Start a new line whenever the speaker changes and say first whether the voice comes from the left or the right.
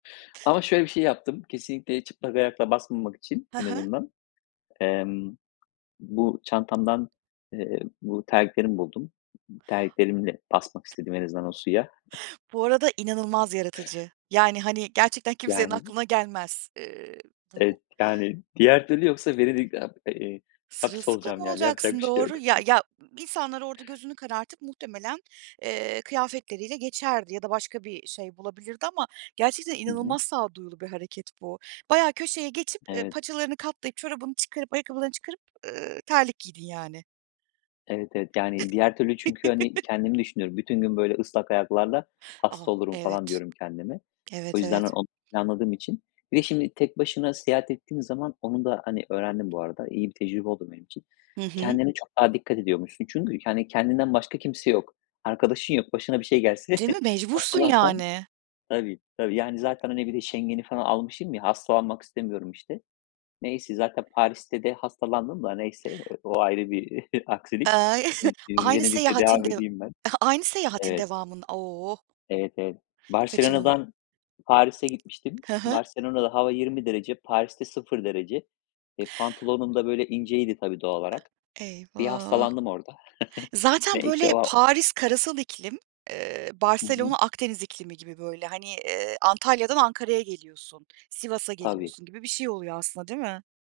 left: Ama şöyle bir şey yaptım, kesinlikle çıplak ayakla basmamak için
right: He
left: en
right: he.
left: azından: Emm, bu çantamdan, eee, bu terliklerimi buldum. I ııı, terliklerimle basmak
right: T
left: istedim en azından o suya.
right: Bu arada inanılmaz yaratıcı. Yani, hani, gerçekten kimsenin
left: Yani
right: aklına gelmez, ııı, bu
left: Evet, yani, diğer türlü yoksa Venedik'te ab e eee, hapis
right: Sırılsıklam
left: olacağım, yani. Yapacak
right: olacaksın,
left: bir şey yok.
right: doğru. Ya ya, insanlar orada gözünü karartıp muhtemelen, eee, kıyafetleriyle geçerdi ya da başka bir şey bulabilirdi ama gerçekten
left: Hı hı.
right: inanılmaz sağduyulu bir hareket bu. Bayağı köşeye geçip, eee,
left: Evet.
right: paçalarını katlayıp, çorabını çıkarıp, ayakkabılarını çıkarıp, ııı, terlik giydin, yani.
left: Evet, evet. Yani, diğer türlü çünkü, hani, kendimi düşünüyorum. "Bütün gün böyle ıslak ayaklarla
right: Oh,
left: hasta olurum." falan
right: evet.
left: diyorum kendime. O
right: Evet,
left: yüzden
right: evet.
left: onu planladığım için Bir de şimdi tek başına seyahat ettiğin zaman onu da, hani, öğrendim bu arada. İyi bir tecrübe oldu benim için.
right: Hı hı.
left: Kendine çok daha dikkat ediyormuşsun. Çünkü, yani, kendinden başka kimse yok. Arkadaşın yok. Başına bir şey gelse,
right: Değil mi? Mecbursun,
left: hastalansan
right: yani.
left: Tabii, tabii. Yani, zaten, hani, bir de Schengen'i falan almışım ya hastalanmak istemiyorum, işte. Neyse, zaten Paris'te de hastalandım da neyse, eee, o ayrı bir aksilik.
right: Eee,
left: Iıı, ııı,
right: aynı
left: Venedik'le
right: seyahatin
left: devam
right: de
left: edeyim ben.
right: aynı seyahatin
left: Evet.
right: devamın Oh.
left: Evet, evet.
right: Kaçanıl
left: Barcelona'dan Paris'e gitmiştim.
right: Hı hı.
left: Barcelona'da hava 20 derece, Paris'te 0 derece. Eee, pantolonum da böyle inceydi, tabii, doğal olarak.
right: [unintelligible]
left: Bir
right: Eyvah.
left: hastalandım orada.
right: Zaten,
left: Neyse
right: böyle,
left: o a o
right: Paris karasal iklim, eee,
left: Hı hı.
right: Barcelona Akdeniz iklimi gibi. Böyle, hani, eee, Antalya'dan Ankara'ya geliyorsun, Sivas'a
left: Tabii.
right: geliyorsun gibi bir şey oluyor aslında, değil mi?